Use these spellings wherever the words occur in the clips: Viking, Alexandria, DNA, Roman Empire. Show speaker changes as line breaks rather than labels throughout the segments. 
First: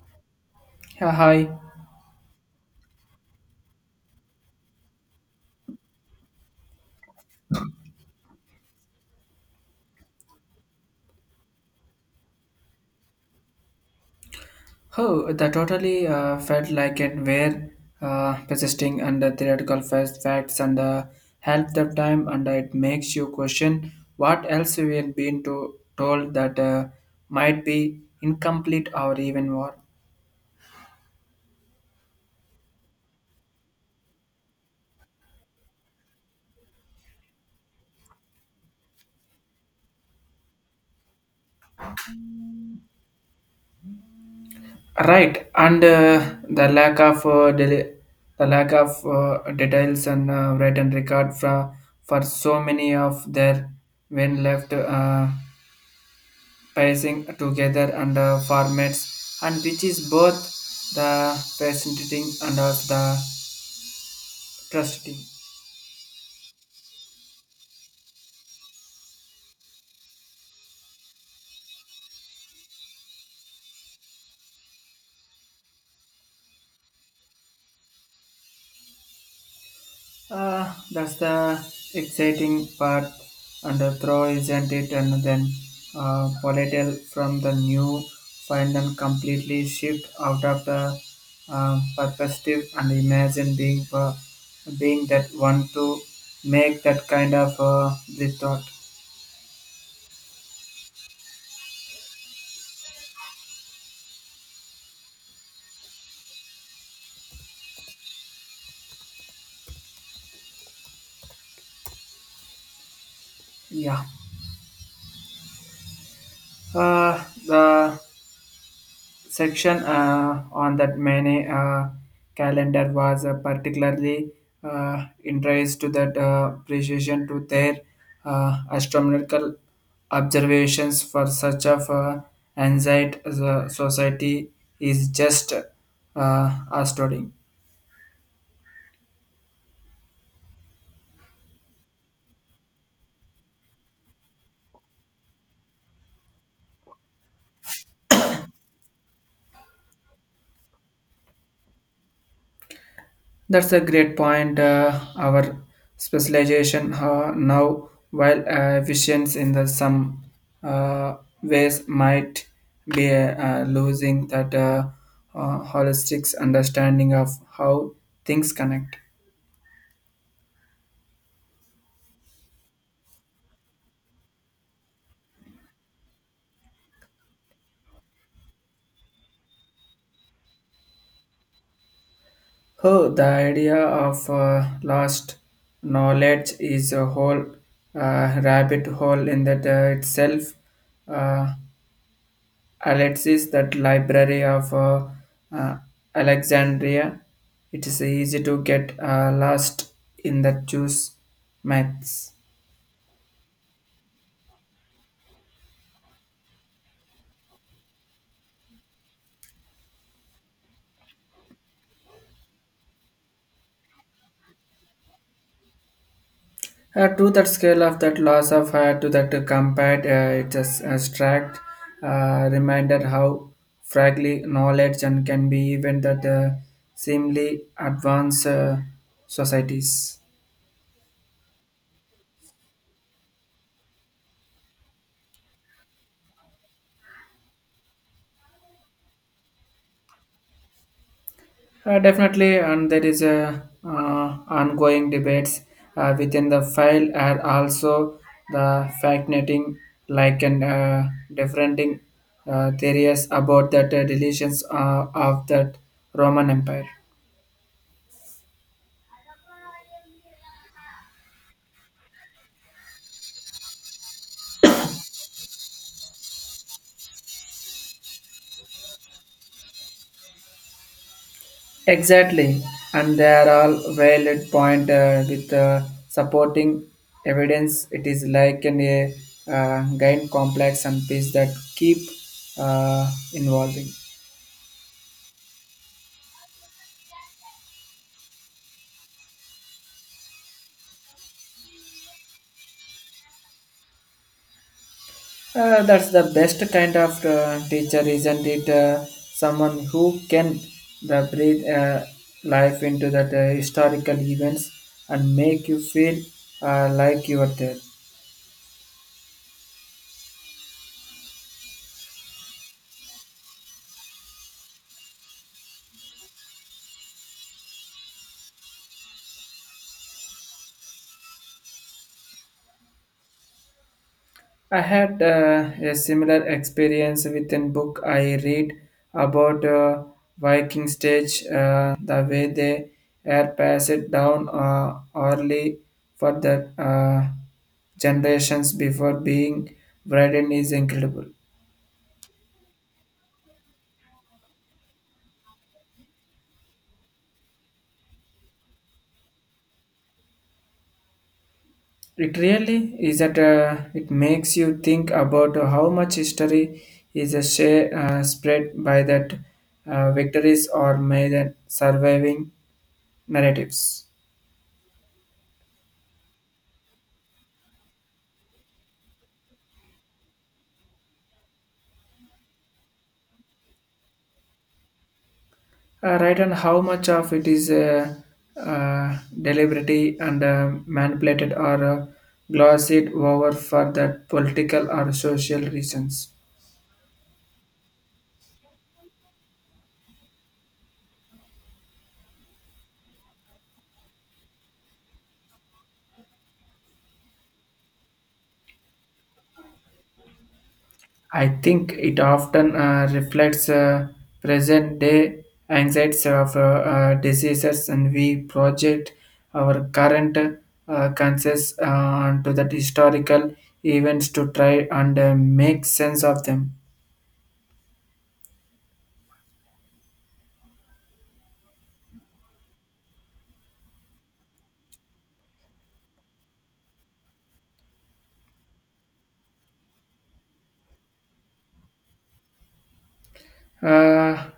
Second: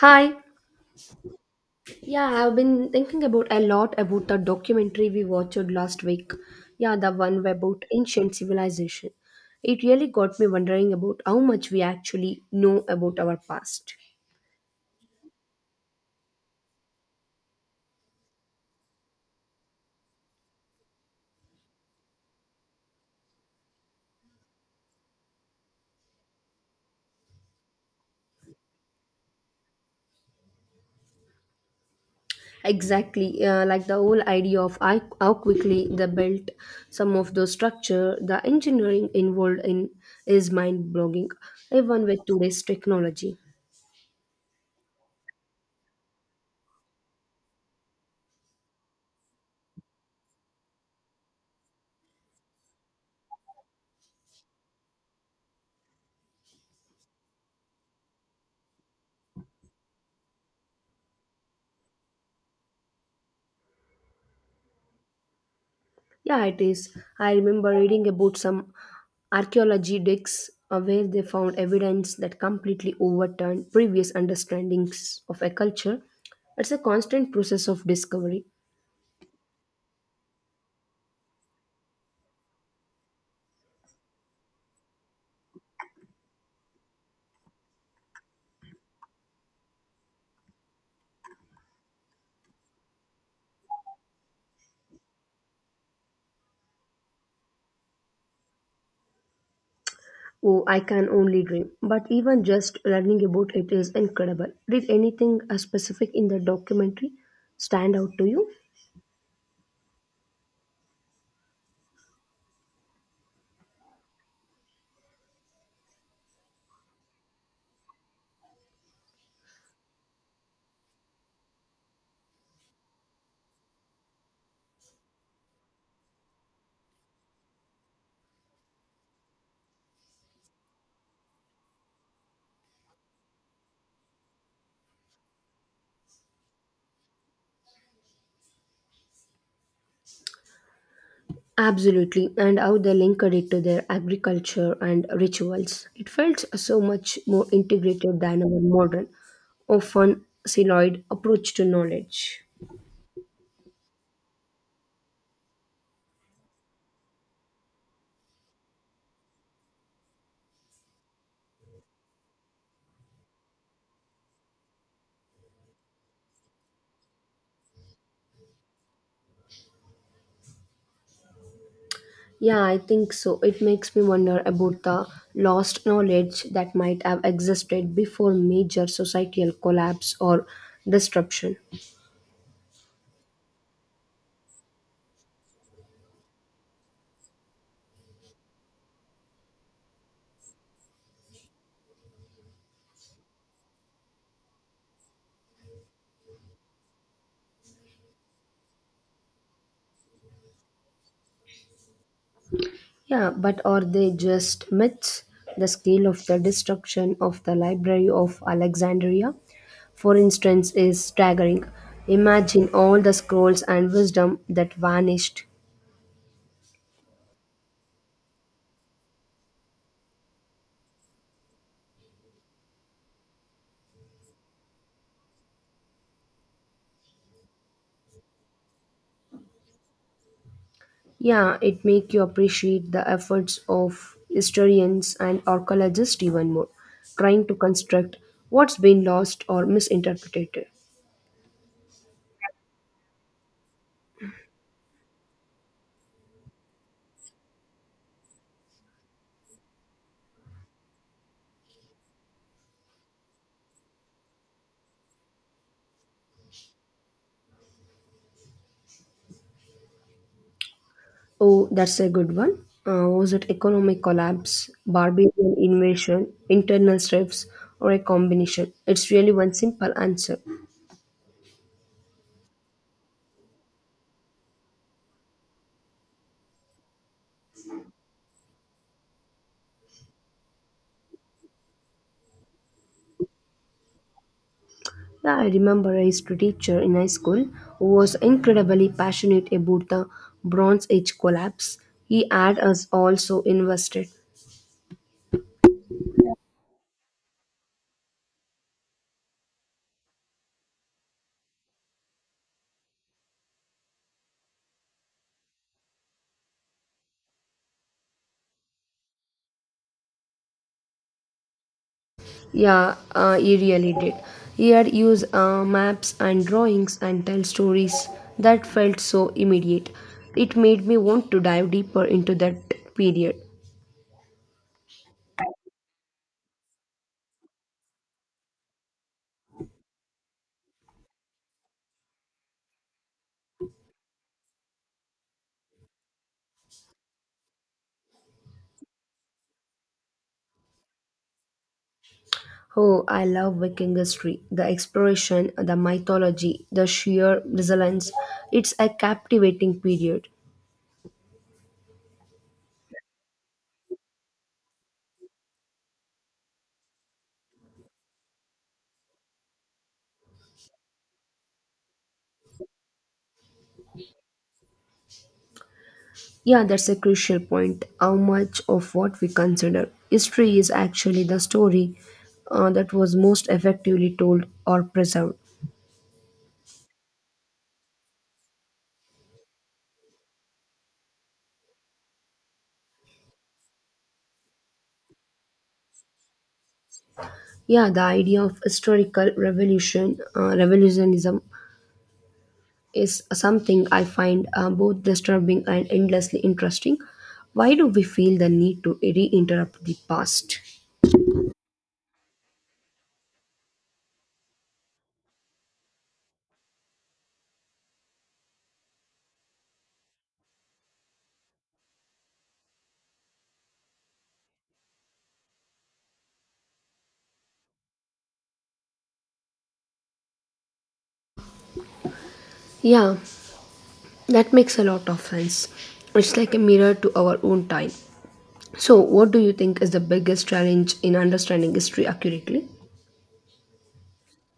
Hi.
Yeah, hi.
Yeah, I've been thinking about a lot about the documentary we watched last week. Yeah, the one about ancient civilization. It really got me wondering about how much we actually know about our past.
Oh, that totally felt like it were persisting under theoretical first facts and help the time, and it makes you question what else we had been to, told that might be incomplete or even more.
Exactly, like the whole idea of how quickly they built some of those structure, the engineering involved in is mind-blowing, even with today's technology.
Right, and the lack of the lack of details and written record for so many of their when left. Pacing together and formats and which is both the fascinating and of the trusting.
Yeah, it is. I remember reading about some archaeology digs where they found evidence that completely overturned previous understandings of a culture. It's a constant process of discovery.
That's the exciting part and the throw isn't it and then volatile from the new find and completely shift out of the uh, perspective and imagine being being that one to make that kind of the thought.
Oh, I can only dream. But even just learning about it is incredible. Did anything specific in the documentary stand out to you?
Yeah, the section on that many calendar was particularly interest to that precision to their astronomical observations for such of anxiety the society is just astounding.
Absolutely, and how they linked it to their agriculture and rituals. It felt so much more integrated than our modern, often siloed approach to knowledge.
That's a great point. Our specialization now, while efficient in the some uh, ways, might be losing that holistic understanding of how things connect.
Yeah, I think so. It makes me wonder about the lost knowledge that might have existed before major societal collapse or disruption.
Oh, the idea of lost knowledge is a whole rabbit hole in that itself. Uh, Alexis, that library of uh, Alexandria, it is easy to get lost in that Jews maths.
Yeah, but are they just myths? The scale of the destruction of the Library of Alexandria, for instance, is staggering. Imagine all the scrolls and wisdom that vanished.
To that scale of that loss of her to that compared, it is abstract, reminded how fragile knowledge and can be even that seemingly advanced societies.
Yeah, it make you appreciate the efforts of historians and archaeologists even more, trying to construct what's been lost or misinterpreted.
Definitely, and there is a ongoing debates within the file are also the fascinating like and differing theories about that deletions of that Roman Empire.
Oh, that's a good one. Was it economic collapse, barbarian invasion, internal strifts, or a combination? It's really one simple answer.
Exactly, and they are all valid point with supporting evidence. It is like an, a gain complex and piece that keep uh, involving.
Yeah, I remember a history teacher in high school who was incredibly passionate about the Bronze Age collapse. He had us also invested.
That's the best kind of teacher, isn't it? Someone who can the breathe life into that historical events and make you feel like you are there.
Yeah, he really did. He had used maps and drawings and tell stories that felt so immediate. It made me want to dive deeper into that period.
I had a similar experience with a book I read about Viking stage, the way they air pass it down early for the generations before being written is incredible.
Oh, I love Viking history. The exploration, the mythology, the sheer resilience. It's a captivating period.
It really is that it makes you think about how much history is a share, spread by that victories or may the surviving narratives.
Yeah, that's a crucial point. How much of what we consider history is actually the story that was most effectively told or preserved.
Right, and how much of it is deliberately and manipulated or glossed over for that political or social reasons.
Yeah, the idea of historical revolutionism, is something I find both disturbing and endlessly interesting. Why do we feel the need to reinterrupt the past?
I think it often reflects present day anxieties of diseases, and we project our current concerns onto the historical events to try and make sense of them.
Yeah, that makes a lot of sense. It's like a mirror to our own time. So, what do you think is the biggest challenge in understanding history accurately?
Uh,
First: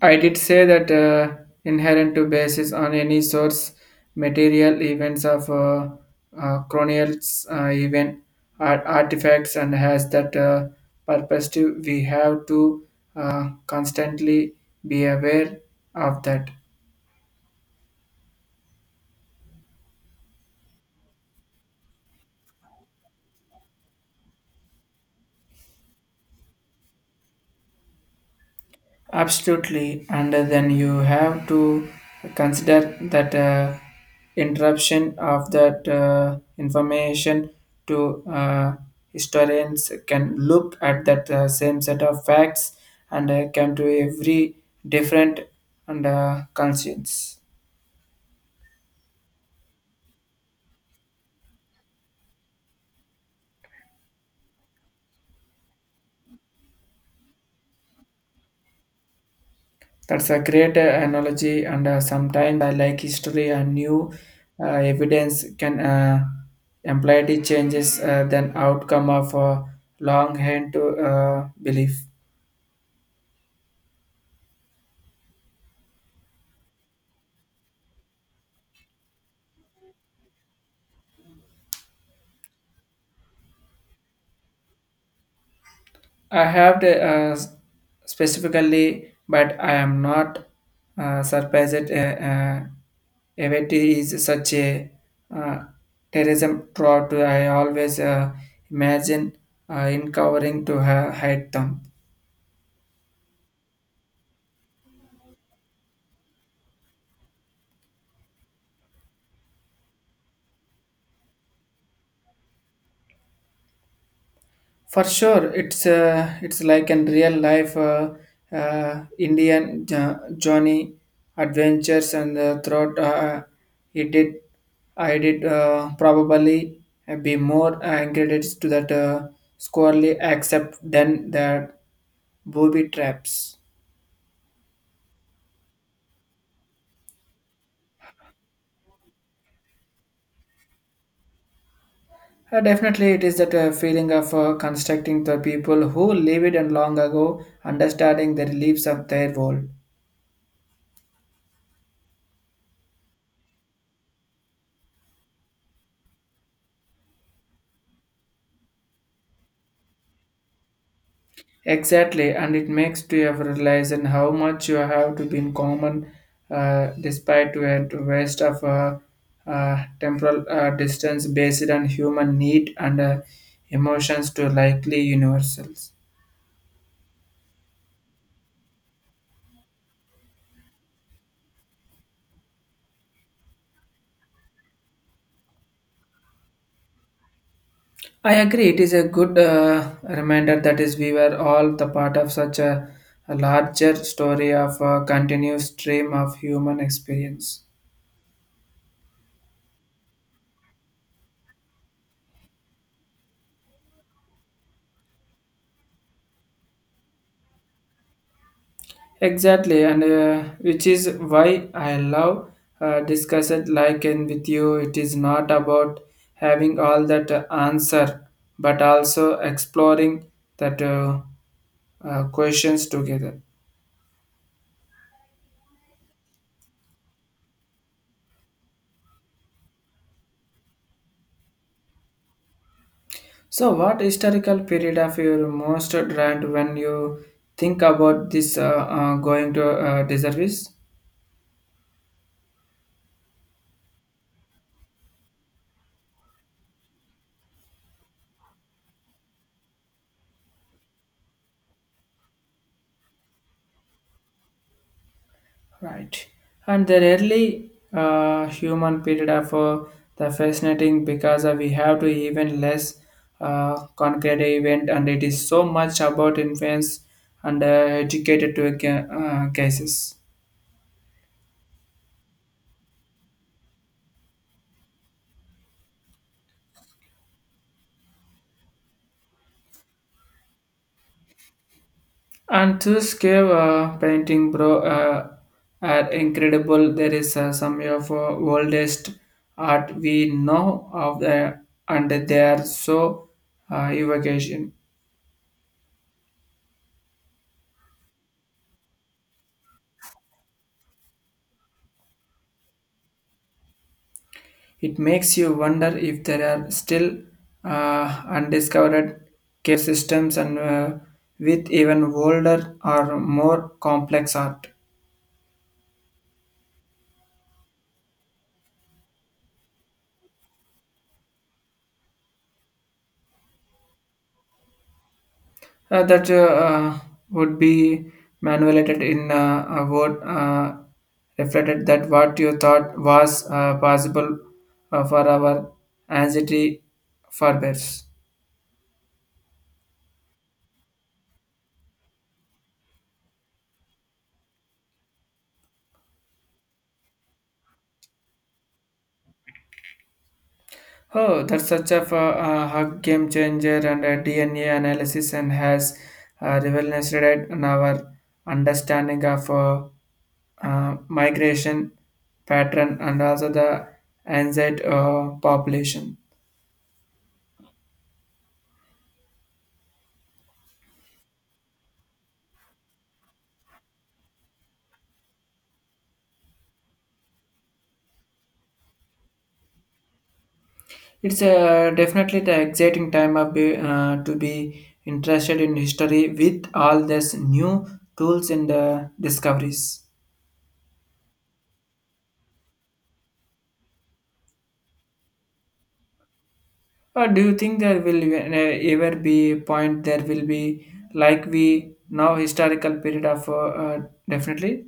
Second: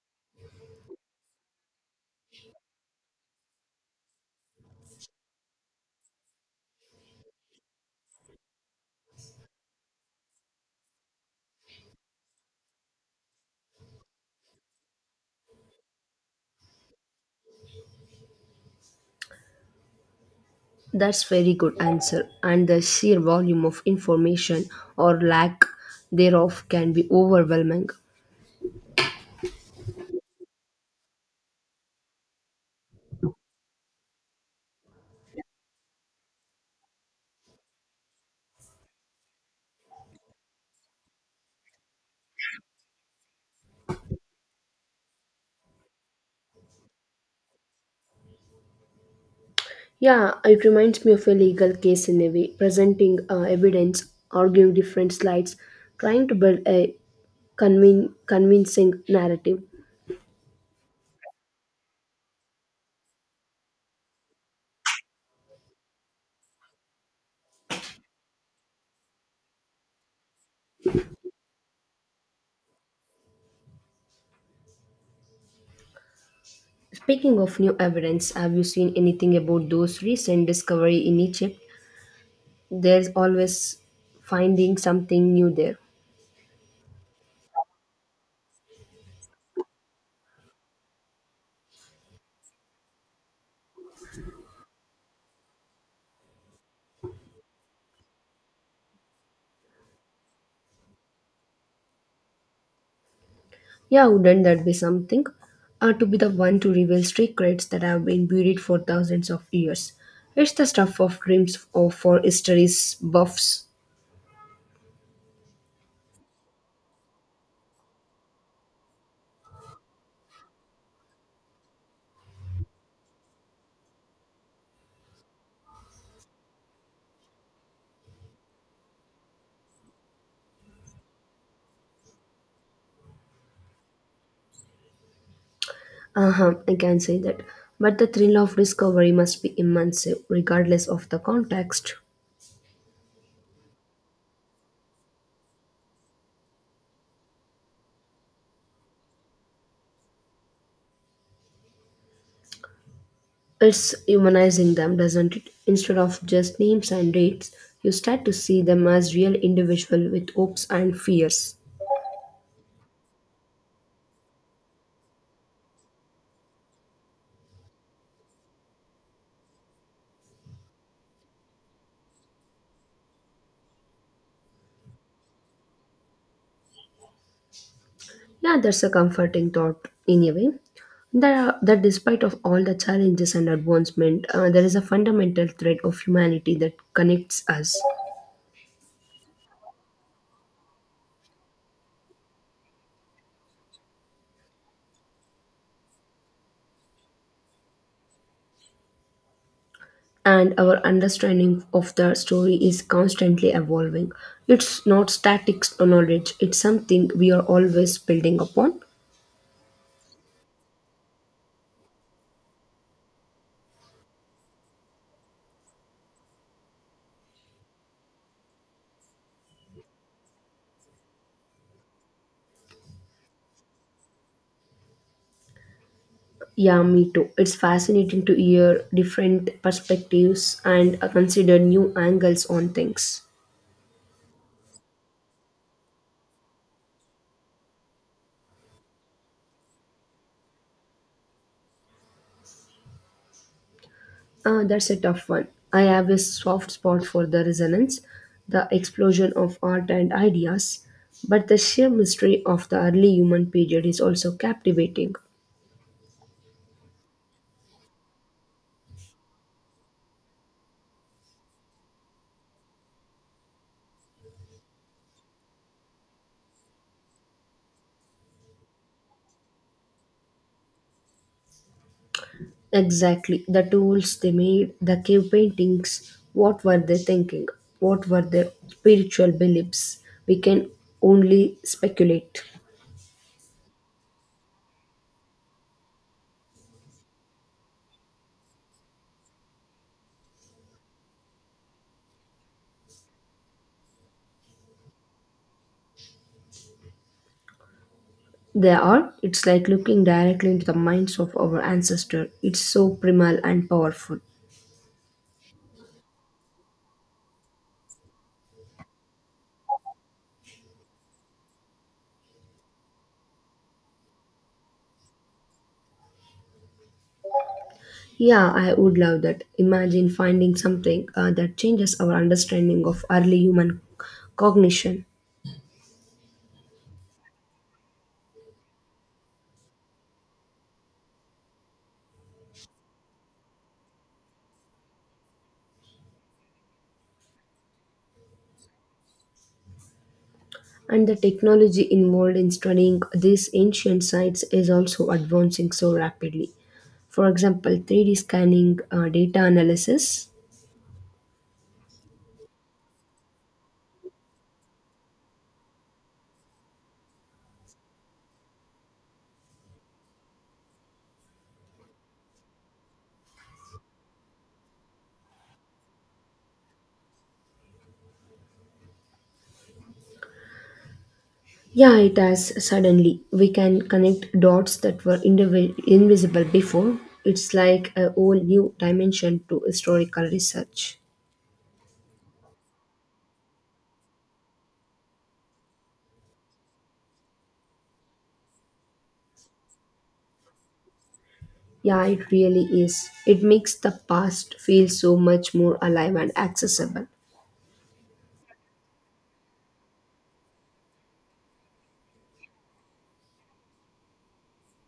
I did say that inherent to basis on any source material events of chronicles, event artifacts, and has that purpose we have to constantly be aware of that.
That's very good answer. And the sheer volume of information or lack thereof can be overwhelming.
Absolutely, and then you have to consider that interruption of that information to historians can look at that same set of facts and come to every different and conscience.
Yeah, it reminds me of a legal case in a way, presenting evidence, arguing different slides, trying to build a convincing narrative.
That's a great analogy, and sometimes I like history and new evidence can imply the changes than outcome of a long hand to belief.
Speaking of new evidence, have you seen anything about those recent discovery in Egypt? There's always finding something new there.
I have the, specifically, but I am not surprised. Uh, Event is such a uh, terrorism throughout. I always imagine uncovering to hide them.
Yeah, wouldn't that be something? To be the one to reveal secrets that have been buried for thousands of years. It's the stuff of dreams of for history's buffs.
For sure, it's like in real life Indian Johnny adventures and throughout he did I did probably be more incredulous to that squarely accept than the booby traps.
Uh-huh, I can say that. But the thrill of discovery must be immense, regardless of the context.
Definitely, it is that feeling of constructing the people who lived and long ago, understanding the reliefs of their world.
It's humanizing them, doesn't it? Instead of just names and dates, you start to see them as real individual with hopes and fears.
Exactly, and it makes to you realize and how much you have to be in common, despite to a to waste of temporal distance based on human need and emotions to likely universals.
Yeah, that's a comforting thought in a way. That, that despite of all the challenges and advancement, there is a fundamental thread of humanity that connects us.
I agree. It is a good reminder that is we were all the part of such a larger story of a continuous stream of human experience.
And our understanding of the story is constantly evolving. It's not static knowledge, it's something we are always building upon.
Exactly, and which is why I love discussed like and with you. It is not about having all that answer, but also exploring that questions together.
Yeah, me too. It's fascinating to hear different perspectives and consider new angles on things.
So, what historical period of your most drawn when you think about this going to deservice?
That's a tough one. I have a soft spot for the resonance, the explosion of art and ideas, but the sheer mystery of the early human period is also captivating.
Right. And the early human period of the fascinating because we have to even less concrete event and it is so much about influence and educated to cases.
Exactly, the tools they made, the cave paintings, what were they thinking? What were their spiritual beliefs? We can only speculate.
And this cave painting bro are incredible. There is some of oldest art we know of the and they are so evocation.
They are. It's like looking directly into the minds of our ancestor. It's so primal and powerful.
It makes you wonder if there are still undiscovered care systems and with even older or more complex art
Yeah, I would love that. Imagine finding something that changes our understanding of early human cognition.
that uh, would be manipulated in a word reflected that what you thought was possible for our anxiety forbears.
And the technology involved in studying these ancient sites is also advancing so rapidly. For example, 3D scanning, data analysis,
Oh, that's such a, a hug game changer and D N a DNA analysis and has revolutionized in our understanding of migration pattern and also the anxiety population.
yeah, it has suddenly. We can connect dots that were invisible before. It's like a whole new dimension to historical research.
It's definitely the exciting time of be, to be interested in history with all these new tools and discoveries.
Yeah, it really is. It makes the past feel so much more alive and accessible.
Or do you think there will ever be a point there will be like we now historical period of definitely?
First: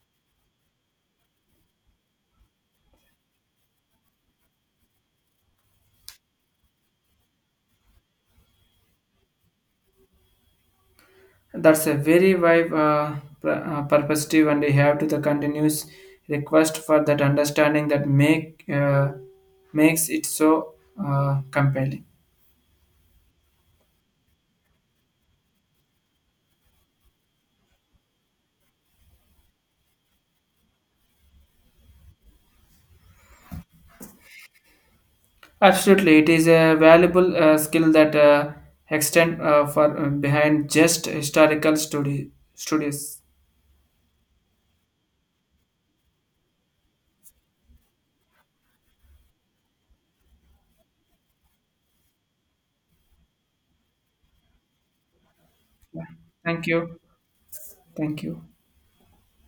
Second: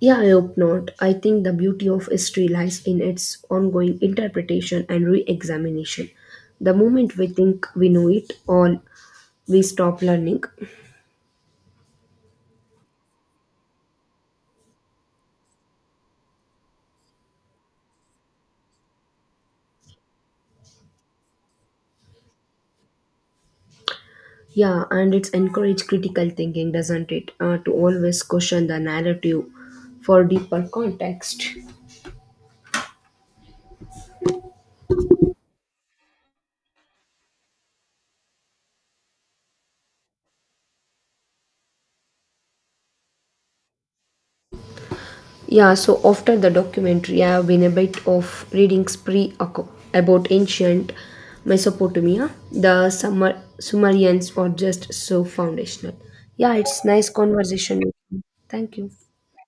Yeah, I hope not. I think the beauty of history lies in its ongoing interpretation and re examination. The moment we think we know it all, we stop learning.
That's a very wide perspective and we have to the continuous request for that understanding that make makes it so compelling.
Yeah, and it's encourage critical thinking, doesn't it? To always question the narrative for deeper context.
Absolutely, it is a valuable skill that extend for behind just historical study studies.
Yeah, so after the documentary, I have been a bit of reading spree about ancient Mesopotamia. The Sumerians were just so foundational. Yeah,
Thank
it's
you,
nice conversation. With you.
thank you.
Thank you.